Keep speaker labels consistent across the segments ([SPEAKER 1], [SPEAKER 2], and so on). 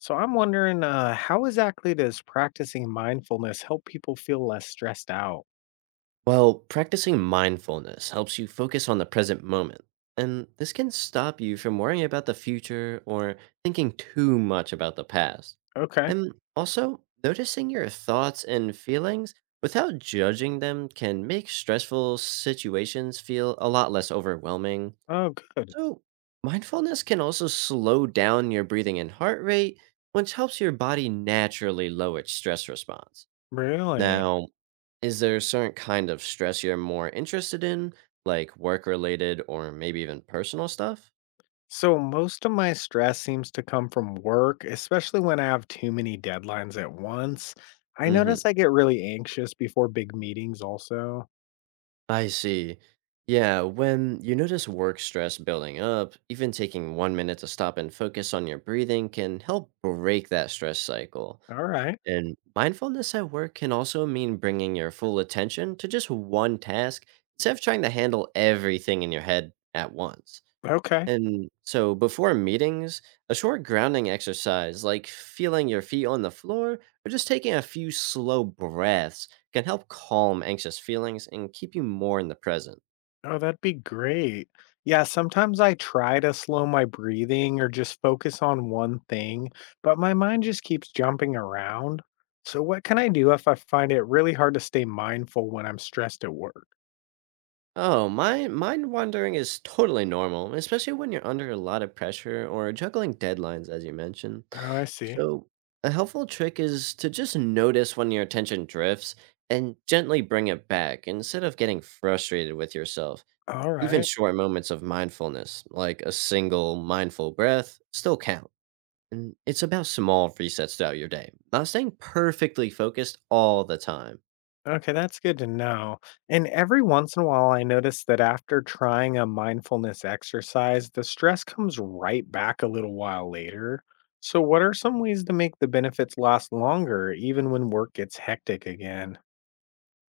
[SPEAKER 1] So I'm wondering, how exactly does practicing mindfulness help people feel less stressed out?
[SPEAKER 2] Well, practicing mindfulness helps you focus on the present moment, and this can stop you from worrying about the future or thinking too much about the past.
[SPEAKER 1] Okay.
[SPEAKER 2] And also, noticing your thoughts and feelings without judging them can make stressful situations feel a lot less overwhelming.
[SPEAKER 1] Oh, good.
[SPEAKER 2] So, mindfulness can also slow down your breathing and heart rate, which helps your body naturally lower its stress response.
[SPEAKER 1] Really?
[SPEAKER 2] Now, is there a certain kind of stress you're more interested in, like work related or maybe even personal stuff?
[SPEAKER 1] So most of my stress seems to come from work, especially when I have too many deadlines at once. I
[SPEAKER 2] Hmm.
[SPEAKER 1] notice I get really anxious before big meetings also.
[SPEAKER 2] I see. Yeah, when you notice work stress building up, even taking 1 minute to stop and focus on your breathing can help break that stress cycle.
[SPEAKER 1] All right.
[SPEAKER 2] And mindfulness at work can also mean bringing your full attention to just one task instead of trying to handle everything in your head at once.
[SPEAKER 1] Okay.
[SPEAKER 2] And so before meetings, a short grounding exercise like feeling your feet on the floor or just taking a few slow breaths can help calm anxious feelings and keep you more in the present.
[SPEAKER 1] Oh, that'd be great. Yeah, sometimes I try to slow my breathing or just focus on one thing, but my mind just keeps jumping around. So, what can I do if I find it really hard to stay mindful when I'm stressed at work?
[SPEAKER 2] Oh, my mind wandering is totally normal, especially when you're under a lot of pressure or juggling deadlines as you mentioned.
[SPEAKER 1] Oh, I see.
[SPEAKER 2] So, a helpful trick is to just notice when your attention drifts and gently bring it back instead of getting frustrated with yourself.
[SPEAKER 1] All
[SPEAKER 2] Even
[SPEAKER 1] right.
[SPEAKER 2] short moments of mindfulness, like a single mindful breath, still count. And it's about small resets throughout your day, not staying perfectly focused all the time.
[SPEAKER 1] Okay, that's good to know. And every once in a while, I notice that after trying a mindfulness exercise, the stress comes right back a little while later. So, what are some ways to make the benefits last longer, even when work gets hectic again?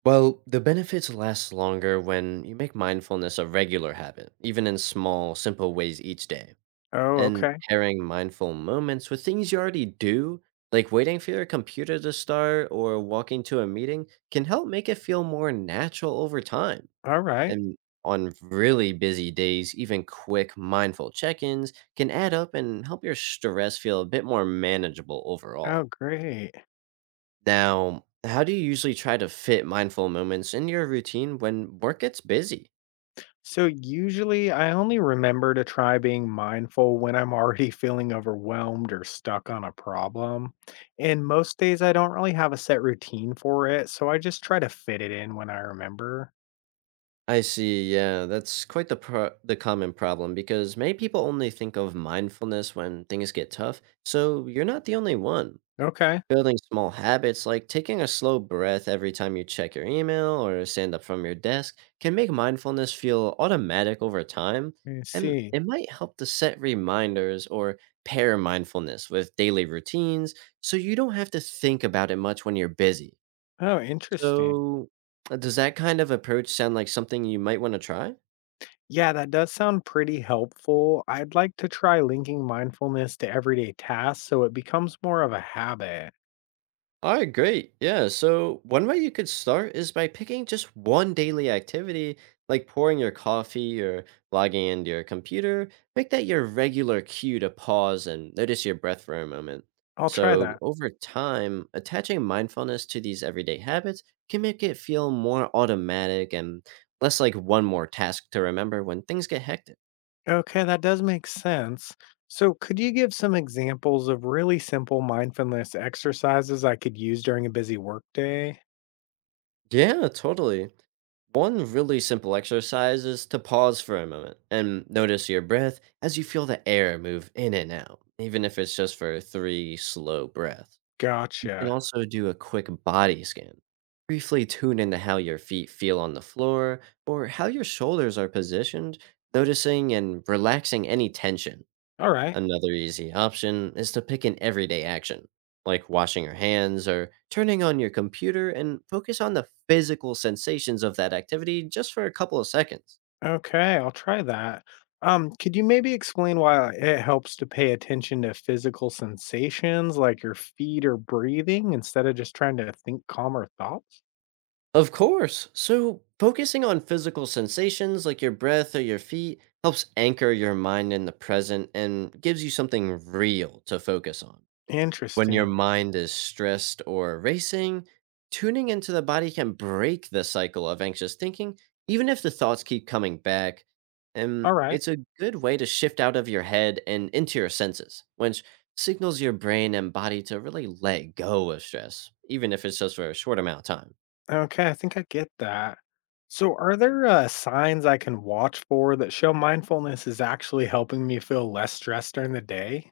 [SPEAKER 2] Well, the benefits last longer when you make mindfulness a regular habit, even in small, simple ways each day.
[SPEAKER 1] Oh,
[SPEAKER 2] And
[SPEAKER 1] okay.
[SPEAKER 2] pairing mindful moments with things you already do, like waiting for your computer to start or walking to a meeting, can help make it feel more natural over time.
[SPEAKER 1] All right.
[SPEAKER 2] And on really busy days, even quick, mindful check ins can add up and help your stress feel a bit more manageable
[SPEAKER 1] Oh,
[SPEAKER 2] overall.
[SPEAKER 1] great.
[SPEAKER 2] Now, how do you usually try to fit mindful moments into your routine when work gets busy?
[SPEAKER 1] So usually I only remember to try being mindful when I'm already feeling overwhelmed or stuck on a problem. And most days I don't really have a set routine for it, so I just try to fit it in when I remember.
[SPEAKER 2] I see. Yeah, that's quite the common problem because many people only think of mindfulness when things get tough. So you're not the only one.
[SPEAKER 1] Okay,
[SPEAKER 2] Building small habits like taking a slow breath every time you check your email or stand up from your desk can make mindfulness feel automatic over time,
[SPEAKER 1] I
[SPEAKER 2] and
[SPEAKER 1] see.
[SPEAKER 2] it might help to set reminders or pair mindfulness with daily routines so you don't have to think about it much when you're busy.
[SPEAKER 1] Oh, interesting.
[SPEAKER 2] So, does that kind of approach sound like something you might want to try?
[SPEAKER 1] Yeah, that does sound pretty helpful. I'd like to try linking mindfulness to everyday tasks so it becomes more of a habit.
[SPEAKER 2] All right, great. Yeah. So, one way you could start is by picking just one daily activity, like pouring your coffee or logging into your computer. Make that your regular cue to pause and notice your breath for a moment.
[SPEAKER 1] I'll try
[SPEAKER 2] So,
[SPEAKER 1] that.
[SPEAKER 2] over time, attaching mindfulness to these everyday habits can make it feel more automatic and less like one more task to remember when things get hectic.
[SPEAKER 1] Okay, that does make sense. So, could you give some examples of really simple mindfulness exercises I could use during a busy workday?
[SPEAKER 2] Yeah, totally. One really simple exercise is to pause for a moment and notice your breath as you feel the air move in and out, even if it's just for three slow breaths. You can
[SPEAKER 1] Gotcha.
[SPEAKER 2] also do a quick body scan. Briefly tune into how your feet feel on the floor or how your shoulders are positioned, noticing and relaxing any tension.
[SPEAKER 1] All right.
[SPEAKER 2] Another easy option is to pick an everyday action, like washing your hands or turning on your computer, and focus on the physical sensations of that activity just for a couple of seconds.
[SPEAKER 1] Okay, I'll try that. Could you maybe explain why it helps to pay attention to physical sensations like your feet or breathing instead of just trying to think calmer thoughts?
[SPEAKER 2] Of course, so focusing on physical sensations like your breath or your feet helps anchor your mind in the present and gives you something real to focus on. When your
[SPEAKER 1] Interesting.
[SPEAKER 2] mind is stressed or racing, tuning into the body can break the cycle of anxious thinking, even if the thoughts keep coming back. And
[SPEAKER 1] All right.
[SPEAKER 2] it's a good way to shift out of your head and into your senses, which signals your brain and body to really let go of stress, even if it's just for a short amount of time.
[SPEAKER 1] Okay, I think I get that. So, are there signs I can watch for that show mindfulness is actually helping me feel less stressed during the day?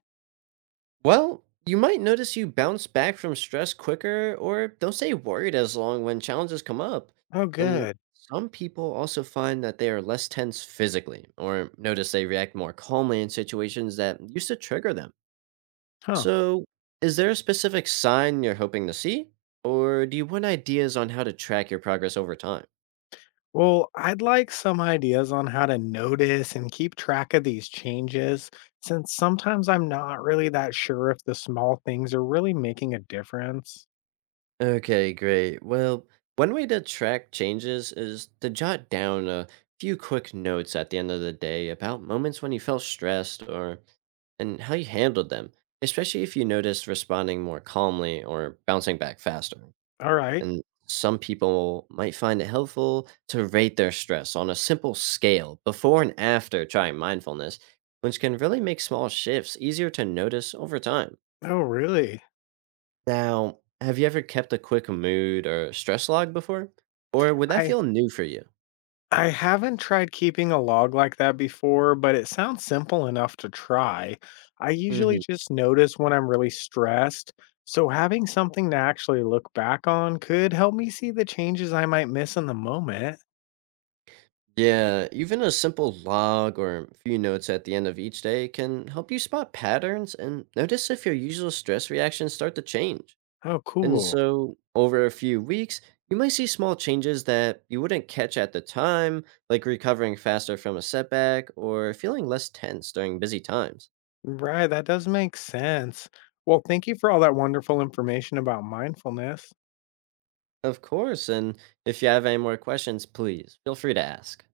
[SPEAKER 2] Well, you might notice you bounce back from stress quicker or don't stay worried as long when challenges come up.
[SPEAKER 1] Oh,
[SPEAKER 2] And
[SPEAKER 1] good.
[SPEAKER 2] some people also find that they are less tense physically or notice they react more calmly in situations that used to trigger them.
[SPEAKER 1] Huh.
[SPEAKER 2] So, is there a specific sign you're hoping to see? Or do you want ideas on how to track your progress over time?
[SPEAKER 1] Well, I'd like some ideas on how to notice and keep track of these changes, since sometimes I'm not really that sure if the small things are really making a difference.
[SPEAKER 2] Okay, great. Well, one way to track changes is to jot down a few quick notes at the end of the day about moments when you felt stressed or and how you handled them, especially if you noticed responding more calmly or bouncing back faster.
[SPEAKER 1] All right.
[SPEAKER 2] And some people might find it helpful to rate their stress on a simple scale before and after trying mindfulness, which can really make small shifts easier to notice over time.
[SPEAKER 1] Oh, really?
[SPEAKER 2] Now, have you ever kept a quick mood or stress log before? Or would that
[SPEAKER 1] I
[SPEAKER 2] feel new for you?
[SPEAKER 1] I haven't tried keeping a log like that before, but it sounds simple enough to try. I usually
[SPEAKER 2] Hmm.
[SPEAKER 1] just notice when I'm really stressed, so having something to actually look back on could help me see the changes I might miss in the moment.
[SPEAKER 2] Yeah, even a simple log or a few notes at the end of each day can help you spot patterns and notice if your usual stress reactions start to change.
[SPEAKER 1] Oh,
[SPEAKER 2] And
[SPEAKER 1] cool.
[SPEAKER 2] so, over a few weeks, you might see small changes that you wouldn't catch at the time, like recovering faster from a setback or feeling less tense during busy times.
[SPEAKER 1] Right, that does make sense. Well, thank you for all that wonderful information about mindfulness.
[SPEAKER 2] Of course, and if you have any more questions, please feel free to ask.